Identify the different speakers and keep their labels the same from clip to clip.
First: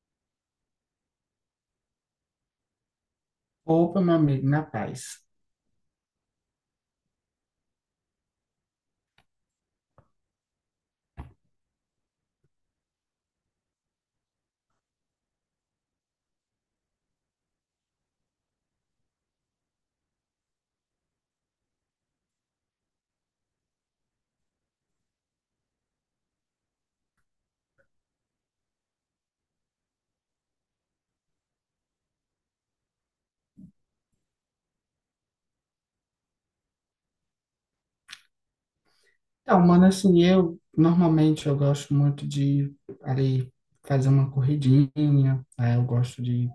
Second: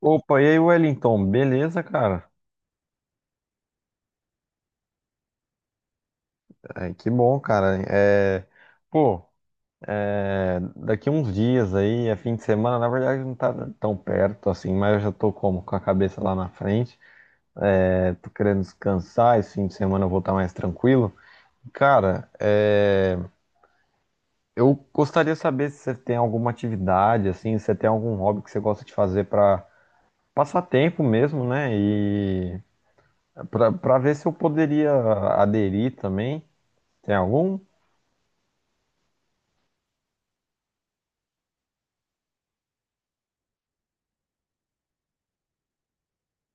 Speaker 1: Opa, e aí, Wellington? Beleza, cara?
Speaker 2: Opa, meu amigo, na paz.
Speaker 1: Ai, que bom, cara. É, pô, é, daqui uns dias aí, é fim de semana, na verdade não tá tão perto assim, mas eu já tô com a cabeça lá na frente. É, tô querendo descansar, esse fim de semana eu vou estar mais tranquilo. Cara, é, eu gostaria de saber se você tem alguma atividade, assim, se você tem algum hobby que você gosta de fazer para passar tempo mesmo, né? E para ver se eu poderia aderir também. Tem algum?
Speaker 2: Então, mano, assim, eu normalmente eu gosto muito de ali fazer uma corridinha, aí eu gosto de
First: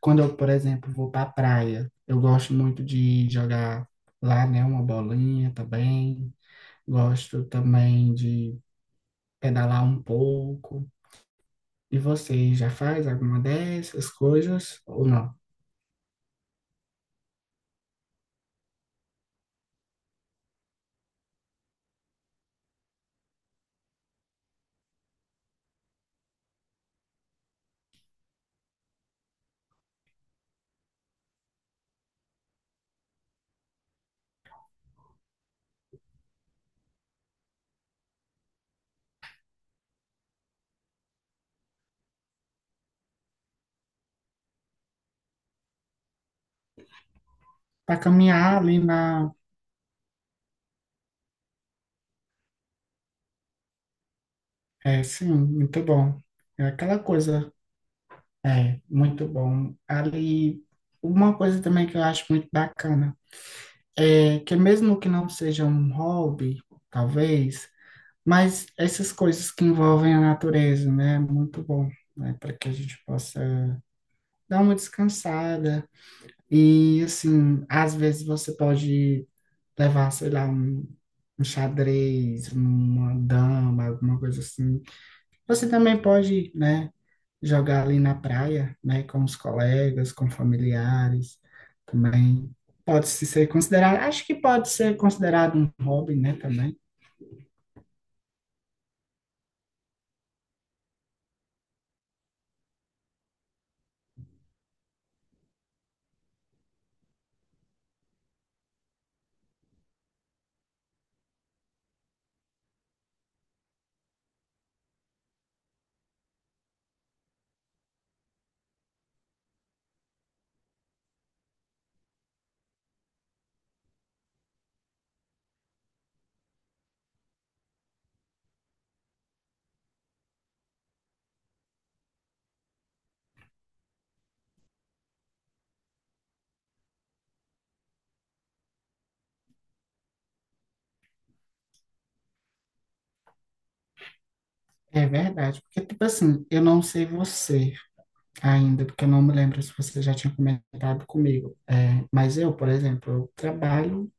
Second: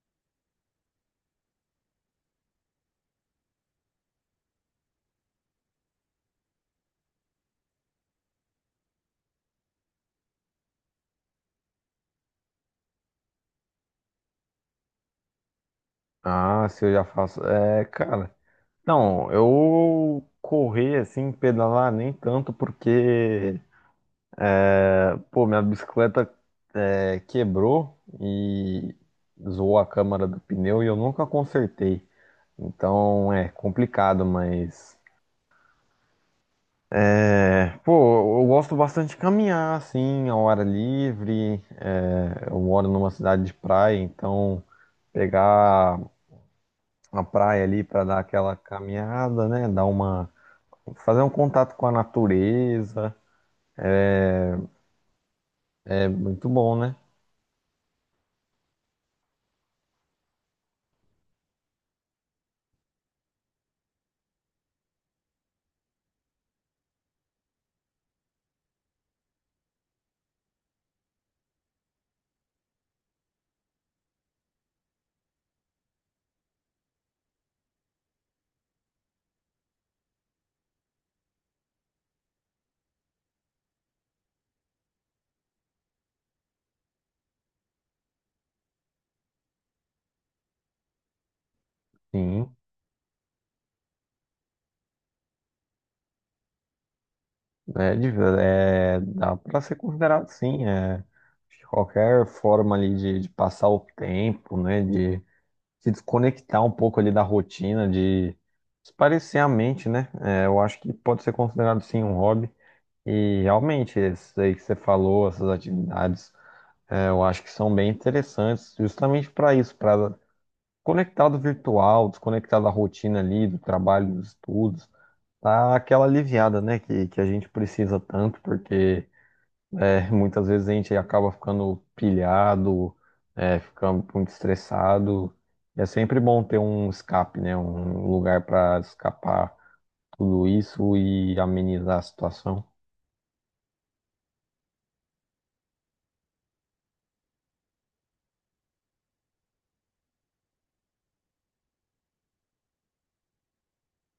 Speaker 2: quando eu, por exemplo, vou para a praia, eu gosto muito de jogar lá, né, uma bolinha também. Gosto também de pedalar um pouco. E você já faz alguma dessas coisas ou não?
Speaker 1: Ah, se eu já faço. É, cara. Não, eu correr assim, pedalar nem tanto, porque, é, pô, minha bicicleta é, quebrou e zoou a câmara do pneu e eu nunca consertei. Então é complicado, mas. É, pô, eu gosto bastante de caminhar, assim, ao ar livre. É, eu moro numa cidade de praia, então pegar a praia ali
Speaker 2: Para
Speaker 1: para dar aquela
Speaker 2: caminhar ali na,
Speaker 1: caminhada, né? Dar uma Fazer um contato com a natureza
Speaker 2: é, sim, muito
Speaker 1: é
Speaker 2: bom.
Speaker 1: muito
Speaker 2: É
Speaker 1: bom, né?
Speaker 2: aquela coisa. É, muito bom. Ali, uma coisa também que eu acho muito bacana é que mesmo que não seja um hobby, talvez, mas essas coisas que envolvem a natureza, né, é muito bom, né, para que a gente possa dar uma descansada e assim, às vezes você pode levar, sei lá, um xadrez, uma dama, alguma coisa assim. Você também pode, né, jogar ali na praia, né, com os colegas, com familiares, também
Speaker 1: Sim,
Speaker 2: pode se ser considerado, acho que pode ser considerado um hobby, né, também.
Speaker 1: é, é, dá para ser considerado sim. É, acho que qualquer forma ali de passar o tempo, né? De se desconectar um pouco ali da rotina, de espairecer a mente, né? É, eu acho que pode ser considerado sim um hobby. E realmente, isso aí que você falou, essas atividades, é, eu acho que são bem interessantes, justamente para isso, para conectado virtual, desconectado da rotina ali, do trabalho, dos estudos. Tá aquela aliviada, né, que a gente precisa tanto, porque é, muitas vezes a gente acaba ficando pilhado, é, ficando muito estressado. É sempre bom ter um escape, né, um lugar para escapar tudo isso e amenizar a situação.
Speaker 2: É verdade, porque tipo assim, eu não sei você ainda, porque eu não me lembro se você já tinha comentado comigo. É, mas eu, por exemplo, eu trabalho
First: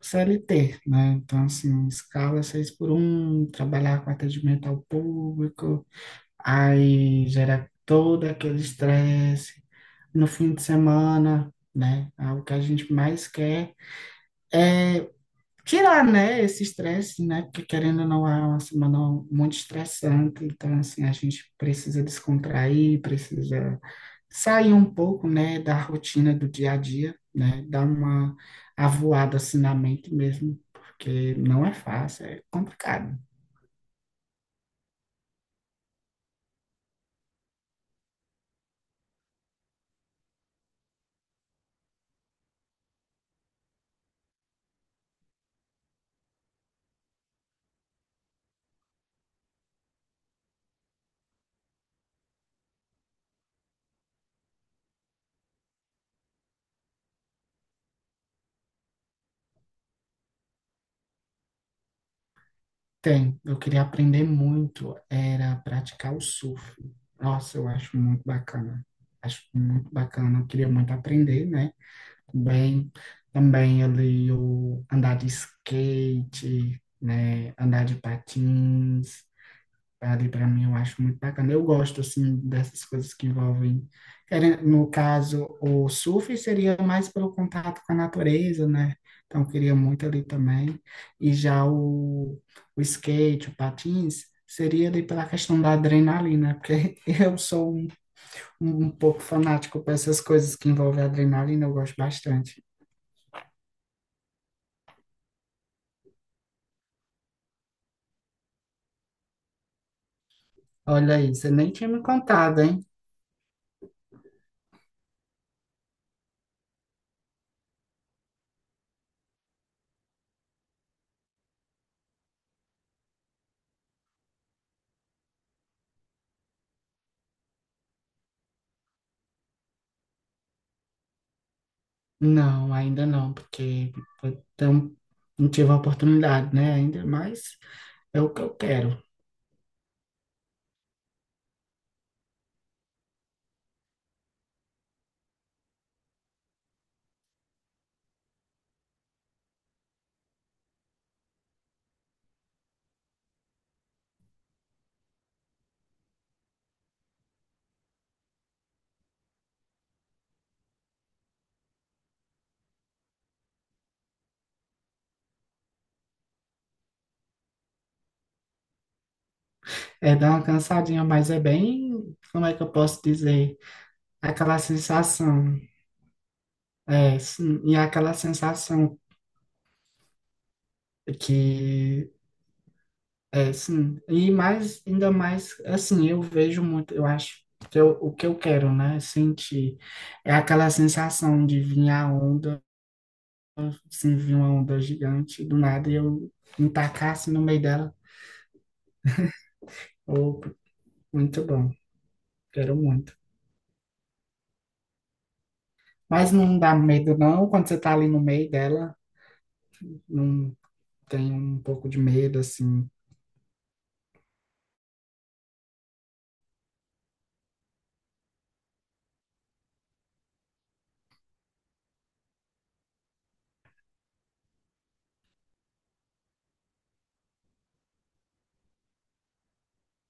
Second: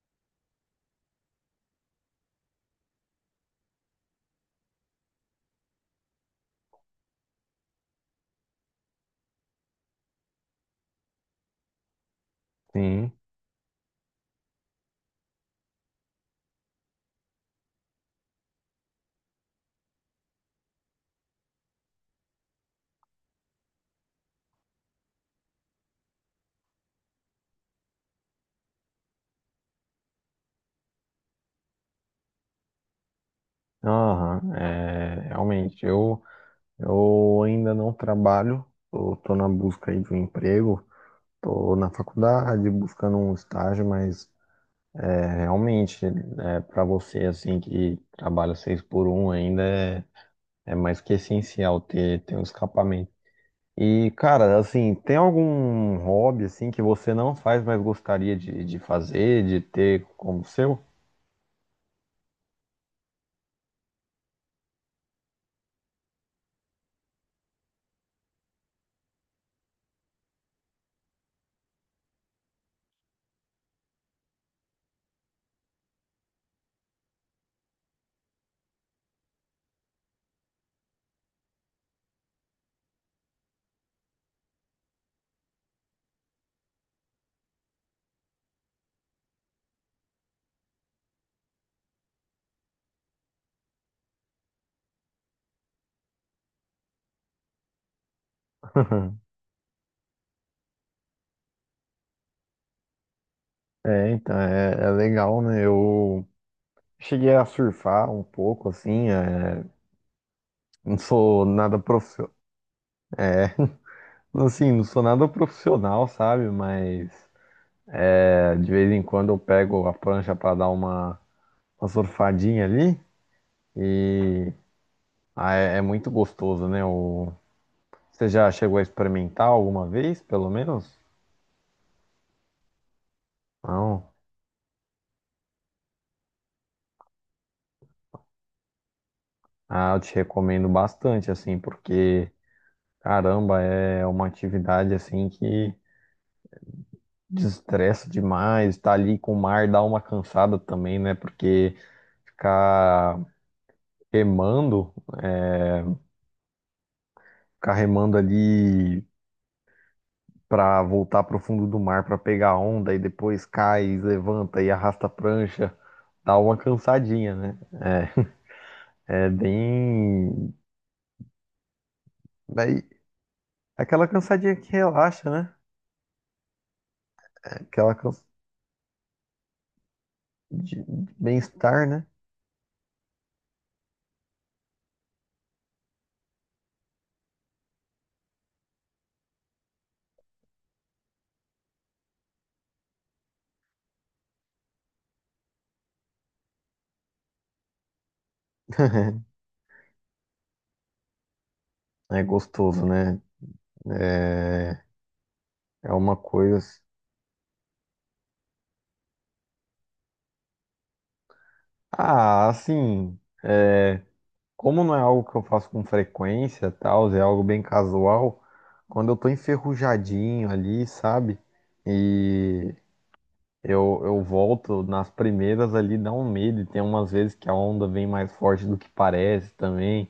Speaker 2: CLT, né? Então assim, escala seis por um, trabalhar com atendimento ao público, aí gera todo aquele estresse no fim de semana, né? Ah, o que a gente
Speaker 1: Sim,
Speaker 2: mais quer é tirar, né, esse estresse, né? Porque querendo ou não, é uma semana muito estressante, então assim, a gente precisa descontrair, precisa sair um pouco, né, da rotina do dia a dia, né? Dar uma avoada assim na mente mesmo, porque não é fácil, é complicado.
Speaker 1: aham, é, realmente, eu ainda não trabalho, eu tô na busca aí de um emprego, tô na faculdade buscando um estágio, mas é, realmente é, para você assim que trabalha seis por um ainda é, é mais que essencial ter um escapamento. E cara, assim, tem algum hobby assim que você não faz, mas gostaria de fazer, de ter como seu?
Speaker 2: Tem, eu queria aprender muito, era praticar o surf. Nossa, eu acho muito bacana. Acho muito bacana, eu queria muito aprender, né? Bem, também ali o andar de skate, né? Andar de patins, Padre, para mim, eu acho muito bacana. Eu gosto, assim, dessas coisas que envolvem. No caso, o surf seria mais pelo contato com a natureza, né? Então, eu queria muito ali também. E já o, skate, o patins, seria ali pela questão da adrenalina, porque eu sou um pouco fanático para essas coisas que envolvem adrenalina, eu gosto bastante.
Speaker 1: É, então, é legal, né? Eu cheguei a surfar um pouco, assim, é, não
Speaker 2: Olha aí,
Speaker 1: sou
Speaker 2: você nem
Speaker 1: nada
Speaker 2: tinha me
Speaker 1: profissional,
Speaker 2: contado, hein?
Speaker 1: é, assim, não sou nada profissional, sabe? Mas é, de vez em quando eu pego a prancha para dar uma surfadinha ali e ah, é muito gostoso, né? Você já chegou a experimentar alguma vez, pelo menos?
Speaker 2: Não, ainda não, porque
Speaker 1: Não.
Speaker 2: então, não tive a oportunidade, né? Ainda mas é o que eu quero.
Speaker 1: Ah, eu te recomendo bastante, assim, porque, caramba, é uma atividade, assim, que desestressa demais. Tá ali com o mar, dá uma cansada também, né? Porque ficar remando, é, ficar remando ali para voltar para o fundo do mar para pegar onda e depois cai, levanta e arrasta a prancha, dá uma cansadinha, né? É
Speaker 2: É dar uma
Speaker 1: bem.
Speaker 2: cansadinha, mas é bem, como é que eu
Speaker 1: Daí,
Speaker 2: posso dizer?
Speaker 1: aquela cansadinha
Speaker 2: Aquela
Speaker 1: que relaxa, né?
Speaker 2: sensação, é, sim, e
Speaker 1: Aquela
Speaker 2: aquela
Speaker 1: cansa...
Speaker 2: sensação
Speaker 1: de bem-estar, né?
Speaker 2: que, é, sim, e mais, ainda mais, assim, eu vejo muito, eu acho que o que eu quero, né? Sentir é aquela sensação de vir a onda, assim, vir uma onda gigante do nada e eu me tacar assim, no meio dela. Ou Muito bom,
Speaker 1: É
Speaker 2: quero
Speaker 1: gostoso,
Speaker 2: muito.
Speaker 1: né? É, é uma
Speaker 2: Mas
Speaker 1: coisa.
Speaker 2: não dá medo, não, quando você tá ali no meio dela, não tem um pouco de medo,
Speaker 1: Ah,
Speaker 2: assim.
Speaker 1: assim. é, Como não é algo que eu faço com frequência, tal, é algo bem casual. Quando eu tô enferrujadinho ali, sabe? E eu volto nas primeiras ali, dá um medo. E tem umas vezes que a onda vem mais forte do que parece também.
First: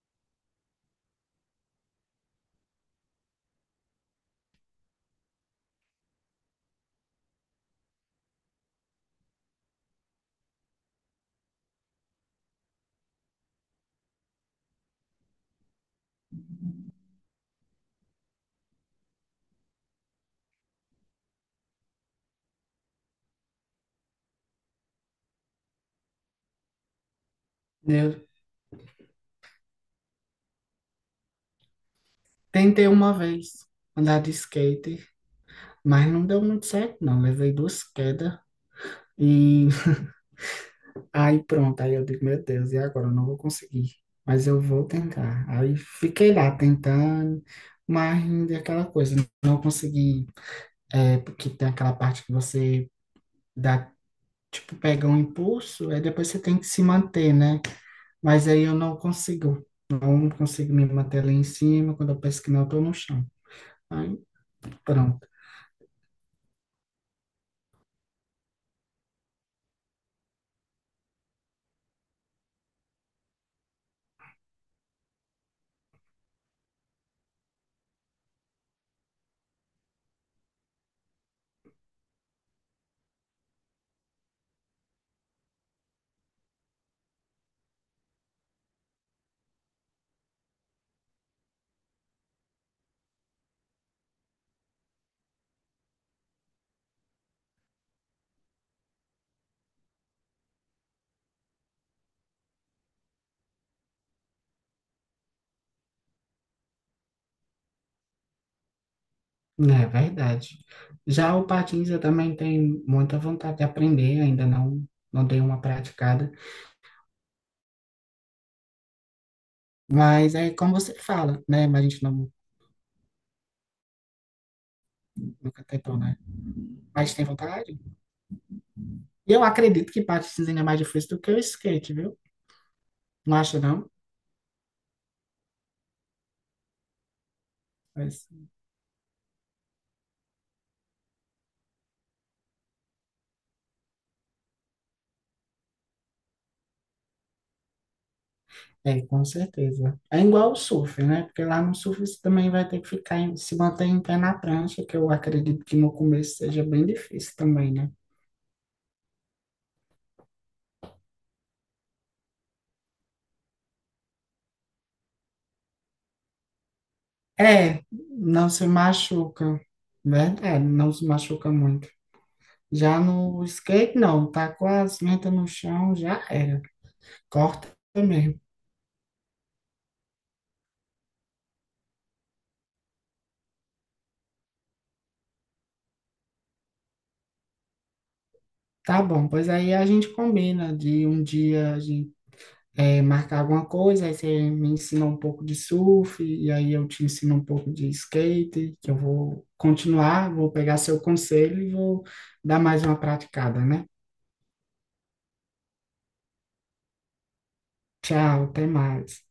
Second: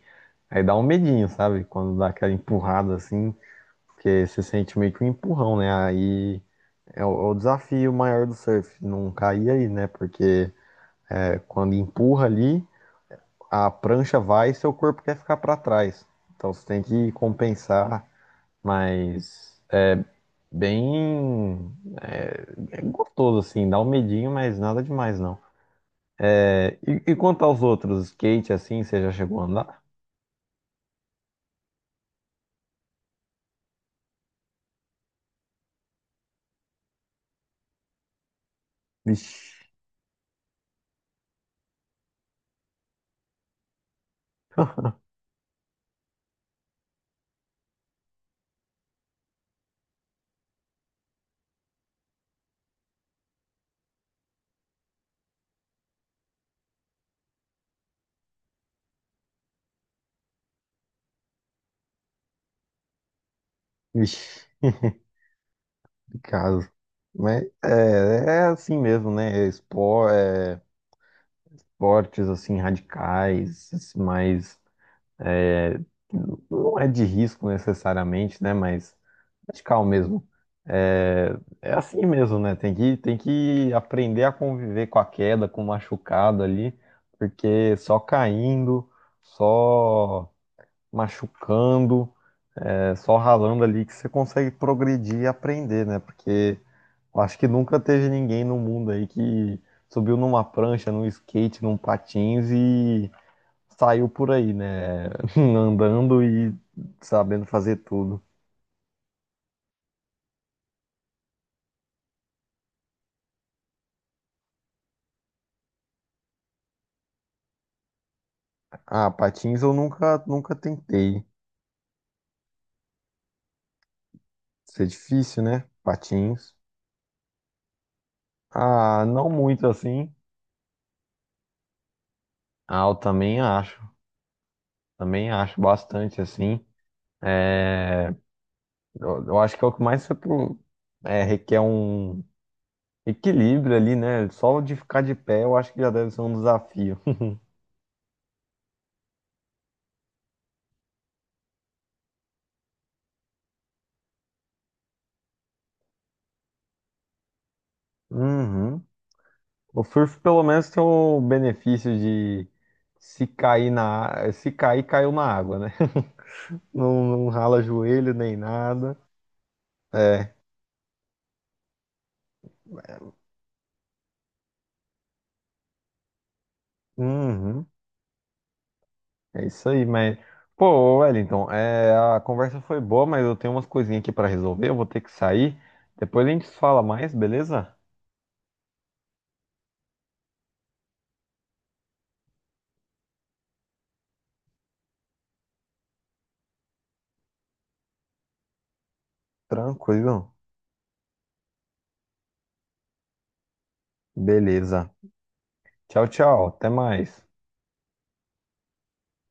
Speaker 1: Aí dá um medinho, sabe? Quando dá aquela empurrada assim, porque você sente meio que um empurrão, né? Aí é o desafio maior do surf, não cair aí, né? Porque é, quando empurra ali, a prancha vai e seu corpo quer ficar para trás. Então você tem que compensar, mas bem é gostoso assim, dá um medinho, mas nada demais não. E quanto aos outros,
Speaker 2: Eu
Speaker 1: skate assim, você já chegou a andar?
Speaker 2: tentei uma vez andar de skate, mas não deu muito certo, não. Levei duas quedas e
Speaker 1: Vixe,
Speaker 2: aí pronto, aí eu digo, meu Deus, e agora? Eu não vou conseguir, mas eu vou tentar. Aí fiquei lá tentando, mas ainda é aquela coisa, não consegui, é, porque tem aquela parte que você dá tipo, pega um impulso, aí depois você tem que se manter, né? Mas aí eu não consigo. Não consigo me manter lá em cima. Quando eu penso que não, eu tô no chão. Aí,
Speaker 1: vixe,
Speaker 2: pronto.
Speaker 1: que caso. Mas é assim mesmo, né? É esportes assim radicais, esse mais é, não é de risco necessariamente, né? Mas radical mesmo. É, é assim mesmo, né? Tem que aprender a conviver com a queda, com o machucado ali, porque só caindo, só machucando. É só ralando ali que você consegue progredir e aprender, né? Porque eu acho que nunca teve ninguém no mundo aí que subiu numa prancha, num skate, num patins e saiu por aí, né? Andando e sabendo fazer tudo.
Speaker 2: É verdade. Já o patins eu também tenho muita vontade de aprender, ainda não, não dei uma praticada.
Speaker 1: Ah, patins eu nunca,
Speaker 2: Mas é
Speaker 1: nunca
Speaker 2: como você
Speaker 1: tentei.
Speaker 2: fala, né? Mas a gente não,
Speaker 1: Isso é difícil,
Speaker 2: nunca
Speaker 1: né?
Speaker 2: tentou, né?
Speaker 1: Patins.
Speaker 2: Mas tem vontade?
Speaker 1: Ah, não
Speaker 2: E eu
Speaker 1: muito
Speaker 2: acredito que
Speaker 1: assim.
Speaker 2: patins ainda é mais difícil do que o skate, viu?
Speaker 1: Ah, eu
Speaker 2: Não
Speaker 1: também
Speaker 2: acha,
Speaker 1: acho.
Speaker 2: não?
Speaker 1: Também acho bastante assim. Eu acho que é o que mais você requer um equilíbrio ali, né? Só de ficar de pé eu acho que já deve ser um desafio.
Speaker 2: É, com certeza. É igual o surf, né? Porque lá no surf você também vai ter que ficar, se manter em pé na prancha, que eu acredito que no começo seja bem difícil também, né?
Speaker 1: Uhum. O surf pelo menos tem o benefício de se cair, caiu na água, né? Não, não rala
Speaker 2: É,
Speaker 1: joelho nem
Speaker 2: não se
Speaker 1: nada.
Speaker 2: machuca,
Speaker 1: É.
Speaker 2: né? É, não se machuca muito. Já no skate, não, tá com as mentas no chão, já era.
Speaker 1: Uhum.
Speaker 2: Corta mesmo.
Speaker 1: É isso aí, mas pô, Wellington, é, a conversa foi boa, mas eu tenho umas coisinhas aqui pra resolver, eu vou ter que sair. Depois a gente fala mais, beleza?
Speaker 2: Tá bom, pois aí a gente combina de um dia a gente marcar alguma coisa, aí você me ensina um pouco de surf, e aí eu te ensino um pouco de skate, que eu vou
Speaker 1: Tranquilo.
Speaker 2: continuar, vou pegar seu conselho e vou dar mais uma praticada, né?
Speaker 1: Beleza. Tchau, tchau. Até mais.
Speaker 2: Tchau, até mais.